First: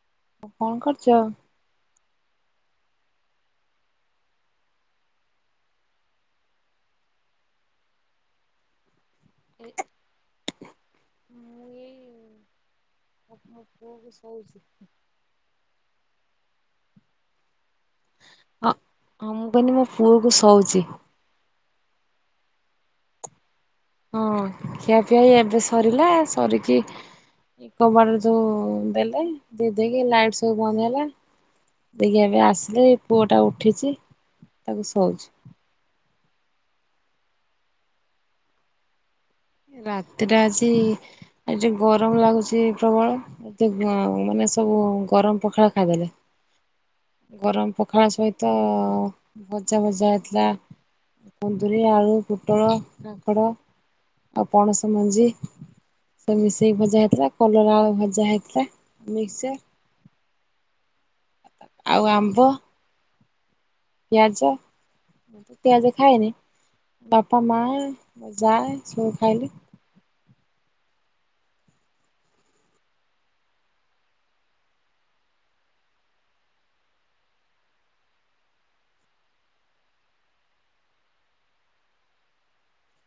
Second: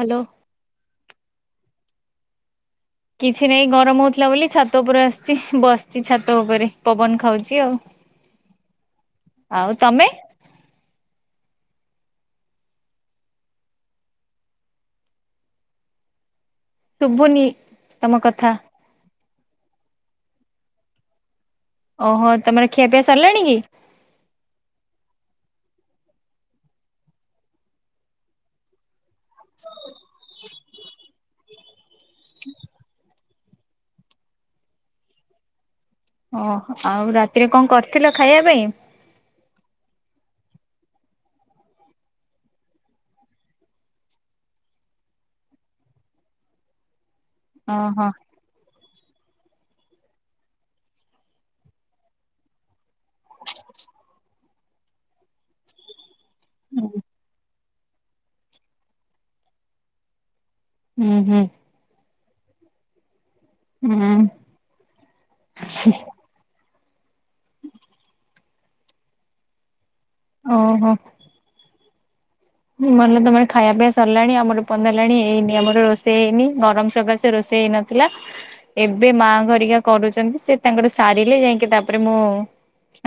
Hello. କଣ କରୁଚ? କିଛି ନାଇଁ ଗରମ ହଉଥିଲା ବୋଲି ଛାତ ଉପରେ ଆସଚି ବସଚି ଛାତ ଉପରେ ପବନ ଖାଉଚି ଆଉ। ଆଉ ତମେ? ମୁଁ ଏଇ [inaudible] ଶୁଭୁନି ତମ କଥା। ହ ହଁ ମୁଁ [unintelligible] ମୋ ପୁଅ କୁ ଶଉଚି। ଓହୋ ତମର ଖିଆ ପିଆ ସରଲାଣି କି? ହଁ ଖିଆ ପିଆ ଏବେ ସରିଲା ସରିକି ଇଏ କବାଟ ସବୁ ଦେଲେ ଦେ ଦେଇକି ଲାଇଟ ସବୁ ବନ୍ଦ ହେଲା। ଦେଇକି ଏବେ ଆସିଲେ ଏ ପୁଅ ଟା ଉଠିଚି ତାକୁ ଶଉଚି। ଓହ ଆଉ ରାତିରେ କଣ କରିଥିଲ ଖାଇବା ପାଇଁ? ରାତିରେ ଆଜି ଆଜି ଗରମ ଲାଗୁଚି ପ୍ରବଳ କିନ୍ତୁ ମାନେ ସବୁ ଗରମ ପଖାଳ ଖାଇଦେଲେ। ଗରମ ପଖାଳ ଓହୋ ସହିତ ଭଜା ଭଜା ହେଇଥିଲା। କୁନ୍ଦୁରୀ, ଆଳୁ, ପୋଟଳ, କାଙ୍କଡ। ଆଉ ପଣସ ମଞ୍ଜି ସେ ମିଶେଇକି ଭଜା ହେଇଥିଲା କଲରା, ଆଳୁ ଭଜା ହେଇଥିଲା, ମିକ୍ସର। ହୁଁ ହୁଁ। ଆଉ ଆମ୍ବ ହୁଁ ପିଆଜ ମୁଁ ତ ପିଆଜ ଖାଏନି। ବାପା ମା ଯାଆ ସବୁ ଖାଇଲେ। ଓ ହୋ। ଭଲ ତମେ ଖାଇବା ପିଇବା ସରିଲାଣି ଆମର ଏ ପନ୍ତ ହେଲାଣି ହେଇନି ଆମର ରୋଷେଇ ହେଇନି ଗରମ ସକାସେ ରୋଷେଇ ହେଇନଥ୍ ଥିଲା ଏବେ ମା ଘରିକା କରୁଚନ୍ତି ସେ ତାଙ୍କର ସାରିଲେ ଯାଇକି ତାପରେ ମୁଁ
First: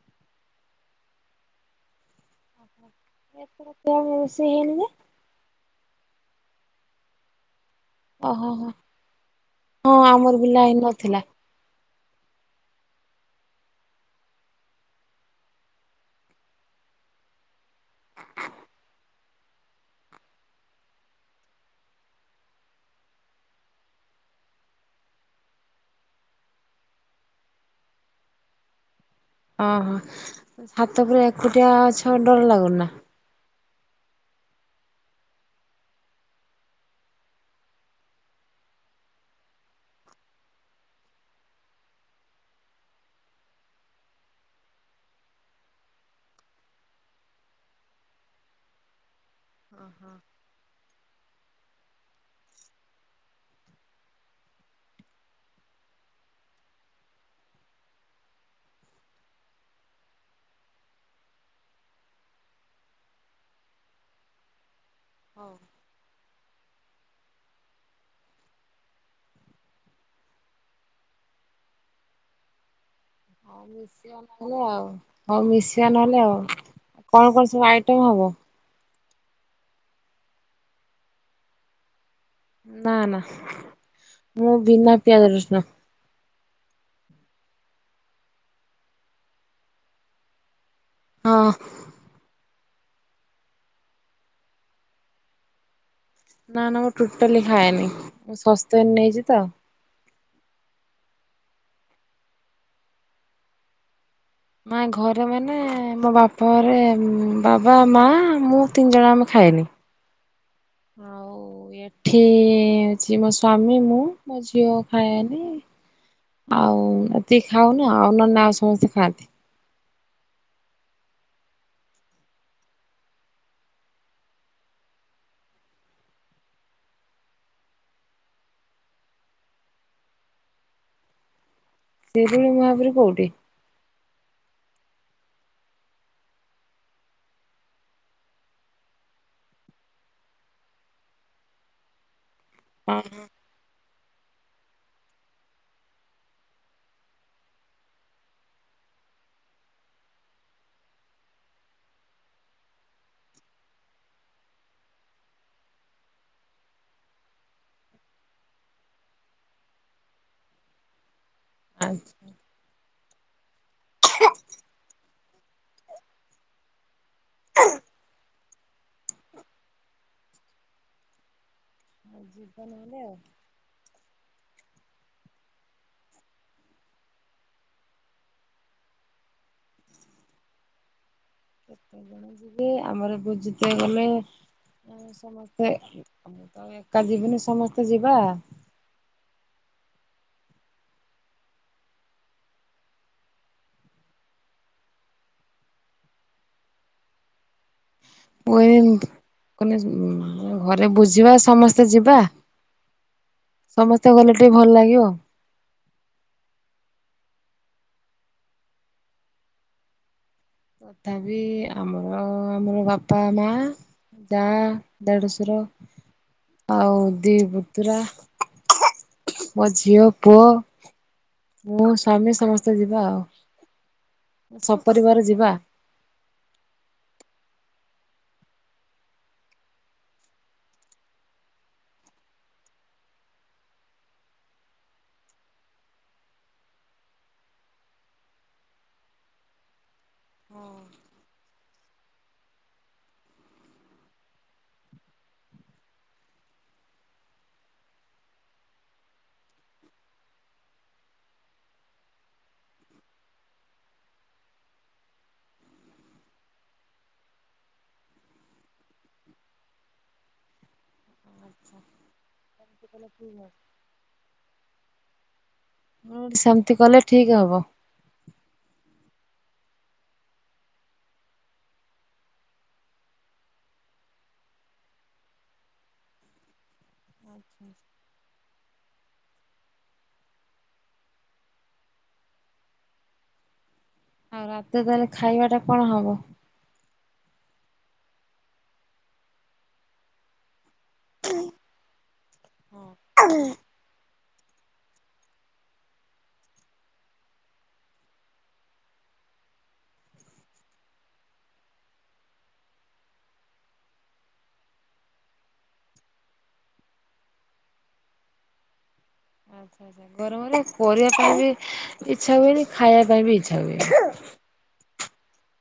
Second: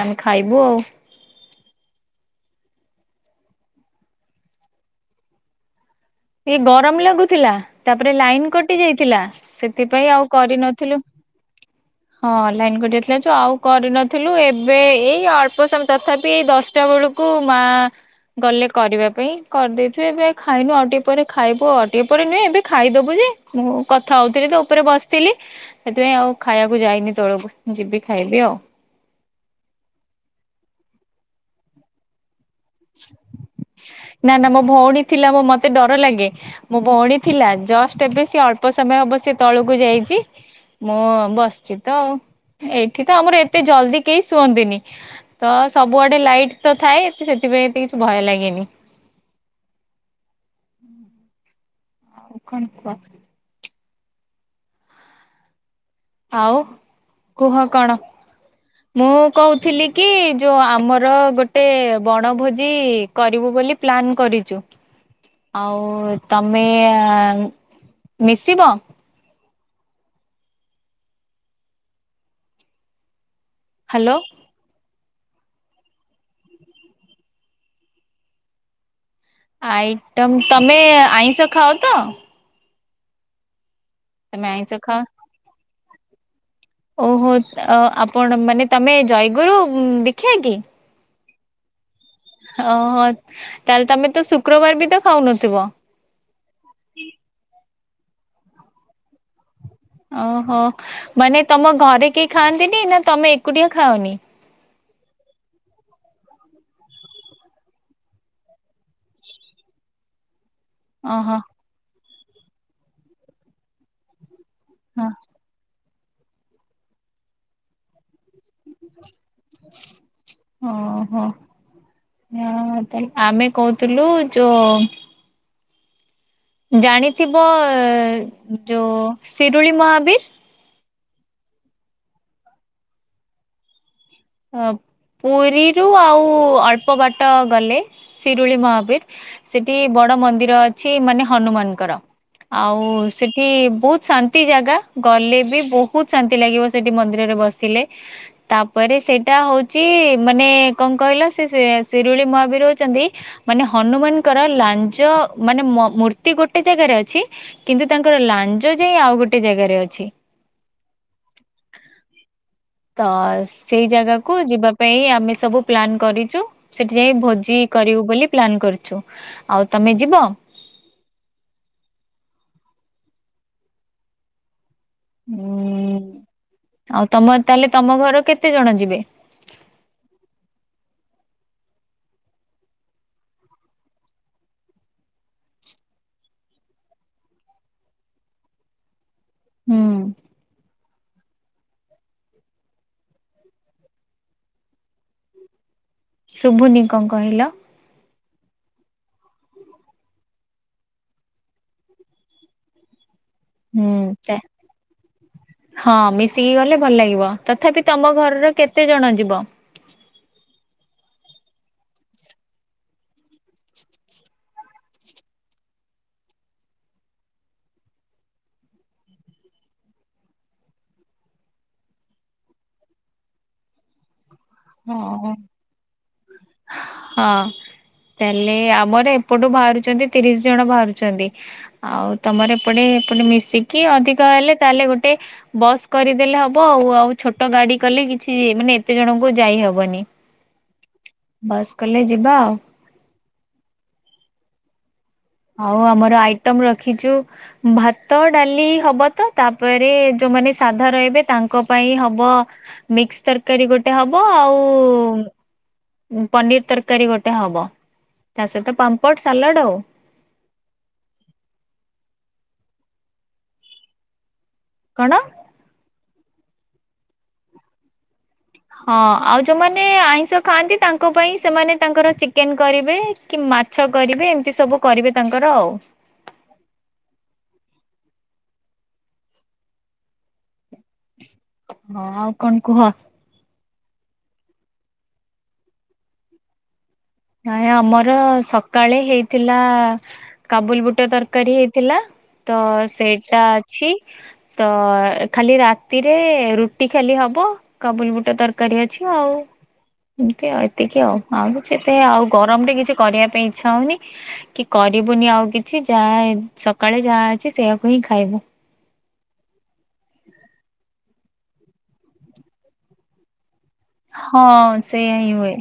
ଆମେ ଖାଇବୁ ଆଉ। ଏଥର କଣ ରୋଷେଇ ହେଇନି। ଏ ଗରମ ଲାଗୁଥିଲା। ତାପରେ ଓହୋ ଲାଇନ ହୋ କଟି ଯାଇଥିଲା ହଁ ସେଥିପାଇଁ ଆଉ ଆମର ବି ଲାଇନ କରିନଥିଲୁ। ନଥିଲା ହଁ ଲାଇନ କଟି ଯାଇଥିଲା ଯୋଉ ଆଉ କରିନଥିଲୁ ଏବେ ଏଇ ଅଳ୍ପ ସମୟ ତଥାବି ଦଶଟା ବେଳୁ କୁ ମା ଗଲେ କରିବା ପାଇଁ କରିଦେଇଥିବେ ଏବେ ଖାଇନୁ ଆଉଟିକିକେ ଉପରେ ଖାଇବୁ ଆଉ ଟିକଏ ପରେ ନୁହେଁ ଏବେ ଖାଇଦବୁ ଯେ ମୁଁ କଥା ହଉଥିଲି ତ ଉପରେ ବସିଥିଲି ସେଥିପାଇଁ ଆଉ ଖାଇବାକୁ ଯାଇନି ତଳକୁ ଯିବି ଖାଇବି ଆଉ। ଓହୋ, ଛାତ ଉପରେଏକୁଟିଆ ଅଛ ଡ଼ର ଲାଗୁନି ନା? ନାଁ ନାଁ ମୋ ଭଉଣୀ ଥିଲା ମୋ ମତେ ଡ଼ର ଲାଗେ। ମୋ ଭଉଣୀ ଥିଲା ଜଷ୍ଟ ଏବେ ସେ ଅଳ୍ପ ସମୟ ହବ ସେ ତଳକୁ ଯାଇଚି। ମୁଁ ବସିଛି ତ ଆଉ ଏଇଠି ତ ଆମର ଏତେ ଜଲଦି କେହି ଶୁଅନ୍ତିନି। ତ ସବଆଡ଼େ ଲାଇଟ ତ ଥାଏ ସେଥିପାଇଁ ଏତେ କିଛି ଭୟ ଲାଗେନି। ଓହୋ। ହଉ କଣ କୁହ? ଆଉ କୁହ କଣ? ମୁଁ କହୁଥିଲି କି ଯୋଉଁ ଆମର ଗୋଟେ ବଣଭୋଜି କରିବୁ ବୋଲି ପ୍ଲାନ୍ କରିଚୁ। ହଉ ଆଉ ତମେ ମିଶିବ? ହଉ ହ୍ୟାଲୋ। ମିଶିବା ନ ହେଲେ ଆଉ ହଉ ମିଶିବା ନହେଲେ ଆଉ କଣ କଣ ସବୁ ଆଇଟମ ହବ? ଆଇଟମ ତମେ ଆଇଁଷ ଖାଅ ତ? ନାଁ ନାଁ ତମେ ମୁଁ ଆଇଁଷ ବିନା ଖାଅ ପିଆଜ, ରସୁଣ। ଓହୋ, ଆପଣ ମାନେ ତମେ ଜୟଗୁରୁ ଦୀକ୍ଷା କି? ହଁ। ଓହୋ! ତାହେଲେ ତମେ ତ ଶୁକ୍ରବାର ବି ତ ଖାଉନଥିବ? ନା, ନା ମୁଁ ଟୋଟାଲି ଖାଏନି ମୁଁ ଶସ୍ତ୍ଵନି ନେଇଚି ତ। ଓହୋ, ମାନେ ତମ ଘରେ କେହି ଖାଆନ୍ତିନି ନା ତମେ ଏକୁଟିଆ ଖାଅନି? ମାଇଁ ଘରେ ମାନେ ମୋ ବାପଘରେ ବାବା, ମା, ମୁଁ ତିନି ଜଣ ଆମେ ଖାଏନି। ଆଉ ଓହୋ ଏଠି ଅଛି ମୋ ସ୍ଵାମୀ, ମୁଁ। ମୋ ଝିଅ ହଁ ଖାଏନି ଆଉ ଏତିକି ଖାଉନି ଆଉ ନନେ ଆଉ ସମସ୍ତେ ଖାଆନ୍ତି। ଓ ହୋ। ଆମେ କହୁଥୁଲୁ ଯୋ ଜାଣିଥିବ ଯୋଉ ଶିରୁଳି ମହାବୀର? ଶିରୁଳି ମହାବୀର କୋଉଠି? ଅ ପୁରୀରୁ ଆଉ ଅଳ୍ପ ବାଟ ଗଲେ ଶିରୁଳି ମହାବୀର୍। ସେଠି ବଡ଼ ମନ୍ଦିର ଅଛି ମାନେ ହନୁମାନଙ୍କର, ଆଉ ସେଠି ବହୁତ୍ ଶାନ୍ତି ଜାଗା ଗଲେ ବି ବହୁତ୍ ଶାନ୍ତି ଲାଗିବ ସେଠି ମନ୍ଦିରରେ ବସିଲେ। ତାପରେ ସେଇଟା ହଉଛି ମାନେ କଣ କହିଲା ସେ ଶିରୁଳି ମହାବୀର ହେଉଚନ୍ତି ମାନେ ହନୁମାନଙ୍କର ଲାଞ୍ଜ ମାନେ ମୂର୍ତ୍ତି ଗୋଟେ ଜାଗାରେ ଅଛି କିନ୍ତୁ ତାଙ୍କର ଲାଞ୍ଜ ଯାଇ ଆଉ ଗୋଟେ ଜାଗାରେ ଅଛି। ଆଚ୍ଛା। ତ ସେଇ ଜାଗାକୁ ଯିବା ପାଇଁ ଆମେ ସବୁ ପ୍ଲାନ୍ କରିଚୁ। ସେଠି ଯାଇ ଭୋଜି କରିବୁ ବୋଲି ପ୍ଲନ୍ କରୁଛୁ, ଆଉ ତମେ ଯିବ? ଆ ଯିବା ନହେଲେ ଆଉ। ହୁଁ ଆଉ ତମର ତାହେଲେ ତମ ଘର କେତେଜଣ ଯିବେ? କେତେ ଆମର ଭୋଜି [unintelligible] ଗଲେ ସମସ୍ତେ ମୁଁ ତ ଏକା ଯିବିନି ସମସ୍ତେ ଯିବା। ହୁଁ। ଶୁଭୁନି କଣ କହିଲ? [inaudible] ଘରେ ବୁଝିବା ସମସ୍ତେ ଯିବା, ସମସ୍ତେ ହୁଁ ଗଲେ ଟିକେ ଭଲ ଲାଗିବ। ହଁ ମିଶିକି ଗଲେ ଭଲ ଲାଗିବ, ତଥାପି ତମ ଘରର କେତେ ଜଣ ଯିବ? ତଥାପି ଆମର-ଆମର ବାପା ମା ଜା ଦଢସୁର ଆଉ ଦି ପତୁରା ମୋ ଝିଅ ପୁଅ ମୁଁ ସ୍ୱାମୀ ସମସ୍ତେ ଯିବା ଆଉ। ସପରିବାର ହଁ। ଯିବା। ହଁ। ତାହେଲେ ଆମର ଏପଟୁ ବାହାରୁଛନ୍ତି ତିରିଶି ଜଣ ବାହାରୁଛନ୍ତି। ଆଉ ତମର ଏପଟେ-ଏପଟେ ମିଶିକି ଅଧିକ ହେଲେ ତାହେଲେ ଗୋଟେ ବସ୍ କରିଦେଲେ ହବ ଆଉ-ଆଉ ଛୋଟ ଗାଡି କଲେ କିଛି ମାନେ ଏତେ ଜଣଙ୍କୁ କୁ ଯାଇ ହବନି ବସ୍ କଲେ ଯିବା ଆଉ। ଆଉ ଆମର ଆଇଟମ୍ ରଖିଛୁ ଭାତ, ଡାଲି ହବ ତ ତାପରେ ଯୋଉମାନେ ସାଧା ରହିବେ ତାଙ୍କ ପାଇଁ ହବ ମିକ୍ସ ତରକାରୀ ଗୋଟେ ହବ ଆଉ ପନିର୍ ତରକାରୀ ଗୋଟେ ହବ ତା ସହିତ ପାମ୍ପଡ୍ ସାଲଡ୍ ଆଉ। ପ କି [unintelligible] କଣ? [unintelligible] ସେମ୍ତି କଲେ ଠିକ୍ ହବ। ହଁ ଆଉ ଯୋଉମାନେ ଆଇଁଷ ଖାଆନ୍ତି ତାଙ୍କ ପାଇଁ ସେମାନେ ତାଙ୍କର ଚିକେନ୍ କରିବେ। କି ମାଛ କରିବେ ଏମ୍ତି ସବୁ କରିବେ ତାଙ୍କର ଆଉ। [inaudible] ହଁ ଆଉ କଣ କୁହ। ଆଉ ରାତିରେ ତାହଲେ ଖାଇବାଟା କଣ ହବ? ଆ ଆମର ସକାଳେ ହେଇଥିଲା କାବୁଲ୍ ବୁଟ ତରକାରୀ ହେଇଥିଲା ତ ସେଇଟା ଅଛି ତ ଖାଲି ରାତିରେ ରୁଟି ଖାଲି ହବ। କବୁଲ୍ ବୁଟ ତରକାରୀ ଅଛି ଆଉ ଏମିତି ଆଉ ଏତିକି ଆଉ-ଆଉ କିଛି [unintelligible] ଆଉ ଗରମରେ କିଛି କରିବା ପାଇଁ ଇଚ୍ଛା ହଉନି। କି କରିବୁନି ଆଉ କିଛି ଯାହା ସକାଳେ ଯାହା ଅଛି ସେଆକୁ ହିଁ ଖାଇବୁ। ଗରମରେ କରିବା ପାଇଁ ବି ଇଚ୍ଛା ହୁଏନି ଖାଇବା ପାଇଁ ବି ଇଚ୍ଛା ହୁଏନି। ହଁ ସେଇଆ ହଁ ହୁଏ।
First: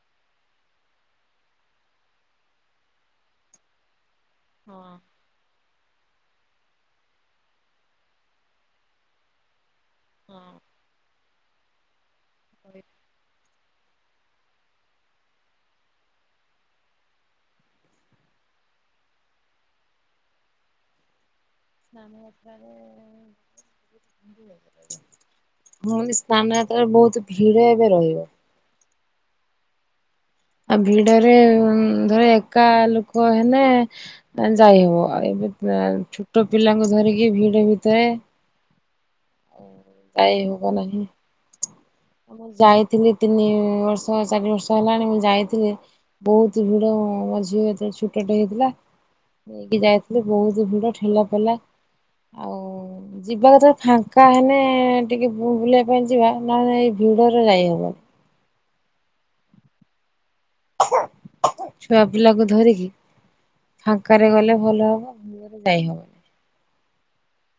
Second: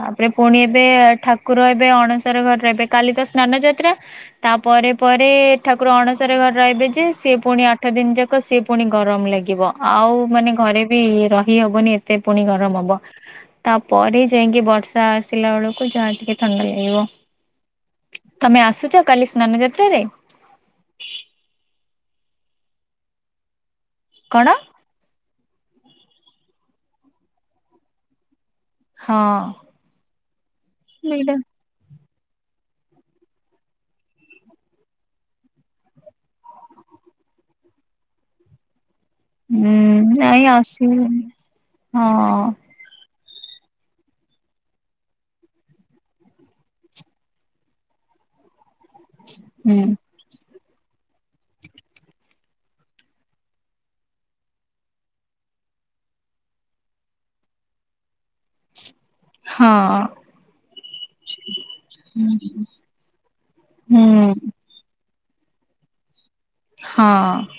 ତାପରେ ପୁଣି ଏବେ ଠାକୁର ଏବେ ଅଣସାର ଘର ଏବେ କାଲି ତ ସ୍ନାନ ଯାତ୍ରା। ତା ହଁ ପରେରେ ପରେ ଠାକୁର ଅଣ ସର ଘରେ ରହିବେ ଯେ ସିଏ ପୁଣି ଆଠ ଦିନ ଯାକ ସିଏ ପୁଣି ଗରମ ଲାଗିବ ଆଉ ମାନେ ହଁ ଘରେ ବି ର ହି ହବନି ଏତେ ପୁଣି ଗରମ ହବ ତାପରେ ଯାଇକି ବର୍ଷା ଆସିଲା ବେଳକୁ ଯାହା ଟିକେ ଥଣ୍ଡା ଲାଗିବ। ତମେ ଆସୁଛ କାଲି ସ୍ନାନ ଯାତ୍ରାରେ? କଣ [unintelligible] ହ ସ୍ଥାନ ଯାତ୍ରାରେ ବହୁତ ଭିଡ ଏବେ ରହିବ। ହଁ। ଆଉ ଭିଡ଼ରେ ଏଇଟା ଧର ଏକା ଲୋକ ହେଲେ ଯାଇହବ ଆଉ ଏବେ ଛୋଟ ପିଲାଙ୍କୁ ଧରିକି ଭିଡ଼ ଭିତରେ। ହୁଁ ଯାଇ ନାଇଁ ହବ ନାହିଁ ଆସିନି ହଁ। ମୁଁ ଯାଇଥିଲି ତିନି ବର୍ଷ ଚାରି ବର୍ଷ ହେଲାଣି ମୁଁ ଯାଇଥିଲି। ବହୁତ ଭିଡ଼ ମୋ ଝିଅ ଯେତେବେଳେ ଛୋଟିଆ ଟେ ହେଇଥିଲା ହୁଁ ନେଇକି ଯାଇ ବହୁତ ଭିଡ଼ ଠେଲା ପେଲା। ଆଉ ଯିବା କଥା ଫାଙ୍କା ହେନେ ଟିକେ ବୁଲିବା ପାଇଁ ଯିବା ନହେଲେ ଏ ଭିଡ଼ରେ ଯାଇ ହବ। ହଁ। ଛୁଆ ପିଲାକୁ ଧରିକି ହୁଁ ଫାଙ୍କାରେ ଗଲେ ଭଲ ହବ। [unintelligible] ହଁ।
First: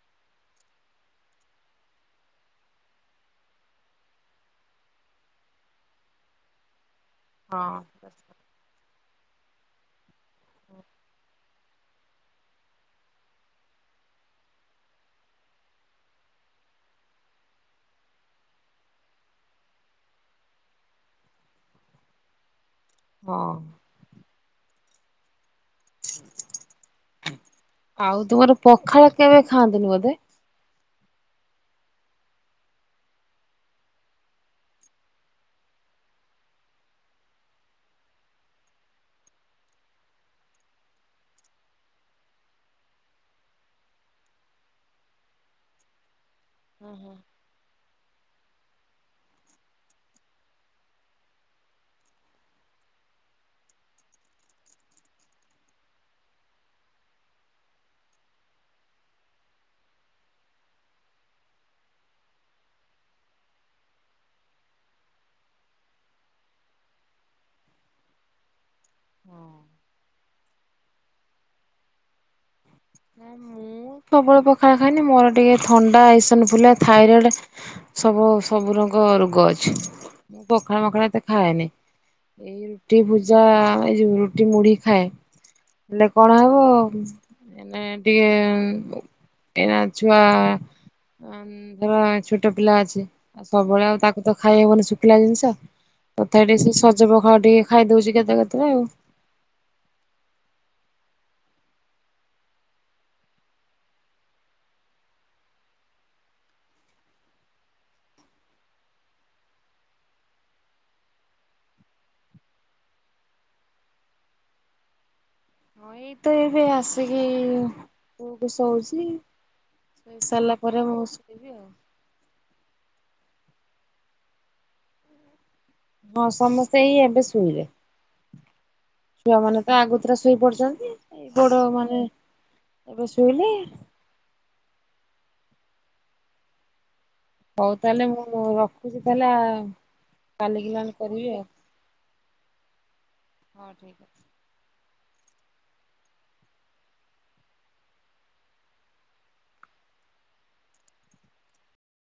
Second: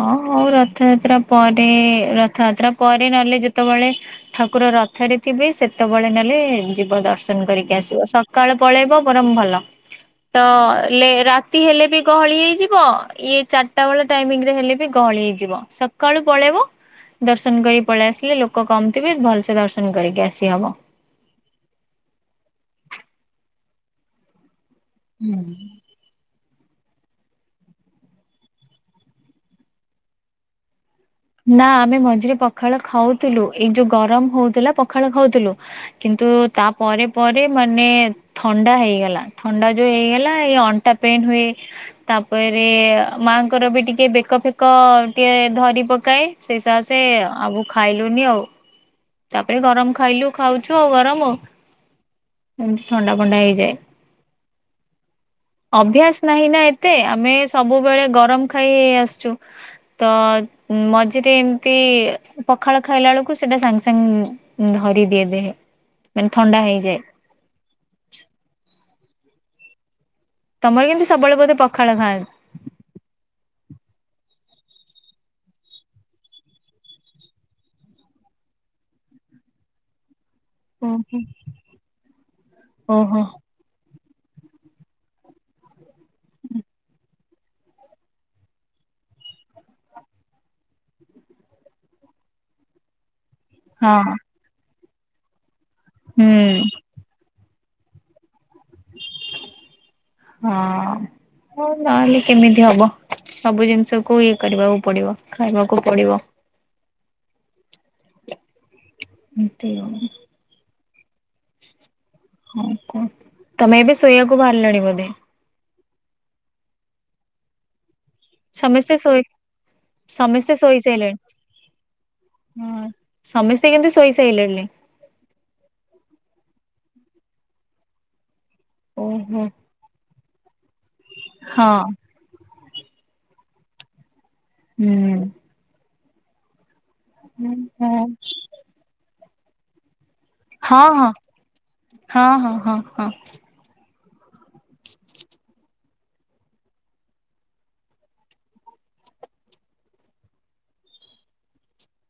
ହଁ ଆଉ ରଥଯାତ୍ରା ପରେ ରଥଯାତ୍ରା ପରେ ନହେଲେ ଯେତେବେଳେ ଠାକୁର ରଥରେ ଥିବେ ସେତେବେଳେ ନେଲେ ଯିବ ଦର୍ଶନ ହଁ। କରିକି ଆସିବ ସକାଳ ପଳେଇବ ବରଂ ଭଲ। ତ ଲେ ରାତି ହେଲେ ବି ଗହଳି ହେଇଯିବ ଇଏ ଚାରିଟା ବେଳେ ଟାଇମିଂ ହେଲେ ବି ଗହଳି ହେଇଯିବ ସକାଳୁ ପଳେଇବ। ଦର୍ଶନ କରିକି ପଳେଇ ଆସିଲେ ଲୋକ କମଥିବେ ଭଲସେ ଦର୍ଶନ କରିକି ଆସିହବ। ହଁ। ହୁଁ। ଆଉ ତୁମର ପଖାଳ କେବେ ଖାଆନ୍ତିନି ବୋଧେ। ନା ଆମେ ମଝିରେ ପଖାଳ ଖାଉଥିଲୁ ଏଇ ଯୋଉ ଗରମ ହଉଥିଲା ପଖାଳ ଖାଉଥିଲୁ। କିନ୍ତୁ ତା ପରେ ପରେ ମାନେ ଥଣ୍ଡା ହେଇଗଲା ଥଣ୍ଡା ଯୋଉ ହେଇଗଲା ଏଇ ଅଣ୍ଟା ପେନ୍ ହୁଏ। ତାପରେ ମାଙ୍କର ବି ଟିକେ ବେକ ଫେକ ଟିକେ ଧରି ପ କାଏ ହଁ ସେଇସସେ ହଁ ଆବୁ ଖାଇଲୁନି ଆଉ। ତାପରେ ଗରମ ଖାଇଲୁ ଖାଉଛୁ ଆଉ ଗରମ ଆଉ ଏମତି ଥଣ୍ଡା ଫଣ୍ଡା ହେଇଯାଏ। ଅଭ୍ୟାସ ନାହିଁ ନା ଏତେ ଆମେ ସବୁବେଳେ ଗରମ ଖାଇ ଆସୁଛୁ। ତ ମଝିରେ ଏମିତି ପଖାଳ ଖାଇଲା ବେଳକୁ ସେଇଟା ସାଙ୍ଗ ସାଙ୍ଗ ଧରି ଦିହେବେ ମାନେ ଥଣ୍ଡା ହେଇଯାଏ। ହଁ। ତମର କିନ୍ତୁ ସବୁବେଳେ ବୋଧେ ପଖାଳ ଖାଆ। ନା ମୁଁ ପ୍ରବଳ ପଖାଳ ଖାଇନି ମୋର ଟିକେ ଥଣ୍ଡା ଏସନ ଫୁଲିଆ ଥାଇରଡ଼ ସବୁ ସବୁ ରଙ୍ଗ ରୋଗ ଅଛି। ମୁଁ ପଖାଳ ମଖଡ ଓହୋ ଏତେ ଖାଏନି ଏଇ ରୁଟି ହଁ ହୁଁ ପୂଜା ଏଇ ଯୋଉ। ଜଉ ମୁଢ଼ି ଖାଏ ହେଲେ କଣ ହବ? ଏଇନେ ଟିକେ ଏଇନା ଛୁଆ ଧର ଛୋଟ ପିଲା ଅଛି। ଆଉ ସବୁବେଳେ ଆଉ ତାକୁ ତ ଖାଇହବନି ଶୁଖିଲା ଜିନିଷ ତଥାପି ଟିକେ ହଁ। ସେ ସ ପଖାଳ ଟିକେ ଖାଇଦଉଛି କେତେ କେତେବେଳେ ଆଉ। ହଁ। ହଉ ନହେଲେ କେମିତି ହବ ସବୁ ଜିନିଷକୁୁ ଇଏ କରିବାକୁ ପଡିବ ଖାଇବାକୁ ପଡିବ। ଏମିତି ଆଉ। ହଉ କ ତମେ ଏବେ ଶୋଇବାକୁ ବାହାରିଲାଣି ବୋଧେ? ହଁ ଏଇ ତ ଏବେ ଆସିକି ପୁଅକୁ ସମସ୍ତେ ଶଉଛି ଶୋଇ ଶୋଇ ସମସ୍ତେ ସାରିଲା ପରେ ମୁଁ ଶୋଇସାଇଲେଣି ଶୋଇବି ଆଉ। ହଁ ସମସ୍ତେ କିନ୍ତୁ ଶୋଇସାଲିସେଣି। ହଁ ସମସ୍ତେ ଏଇ ଏବେ ଶୁଇଲେ ଓହୋ ଛୁଆମାନ ଆଗୁତୁରା ଶୋଇ ପଡିଛନ୍ତି ଏଇ ବଡ ହଁ ମାନେ ଏବେ ଶୋଇଲେ। ହୁଁ। ହଁ ହଉ ହଁ ତାହେଲେ ମୁଁ ରଖୁଛି ତାହେଲେ କାଲିକିଲା ହଁ କରିବି ଆଉ। ହଁ ହଁ ହଁ ହଁ। ହଉ ଠିକ ଅଛି।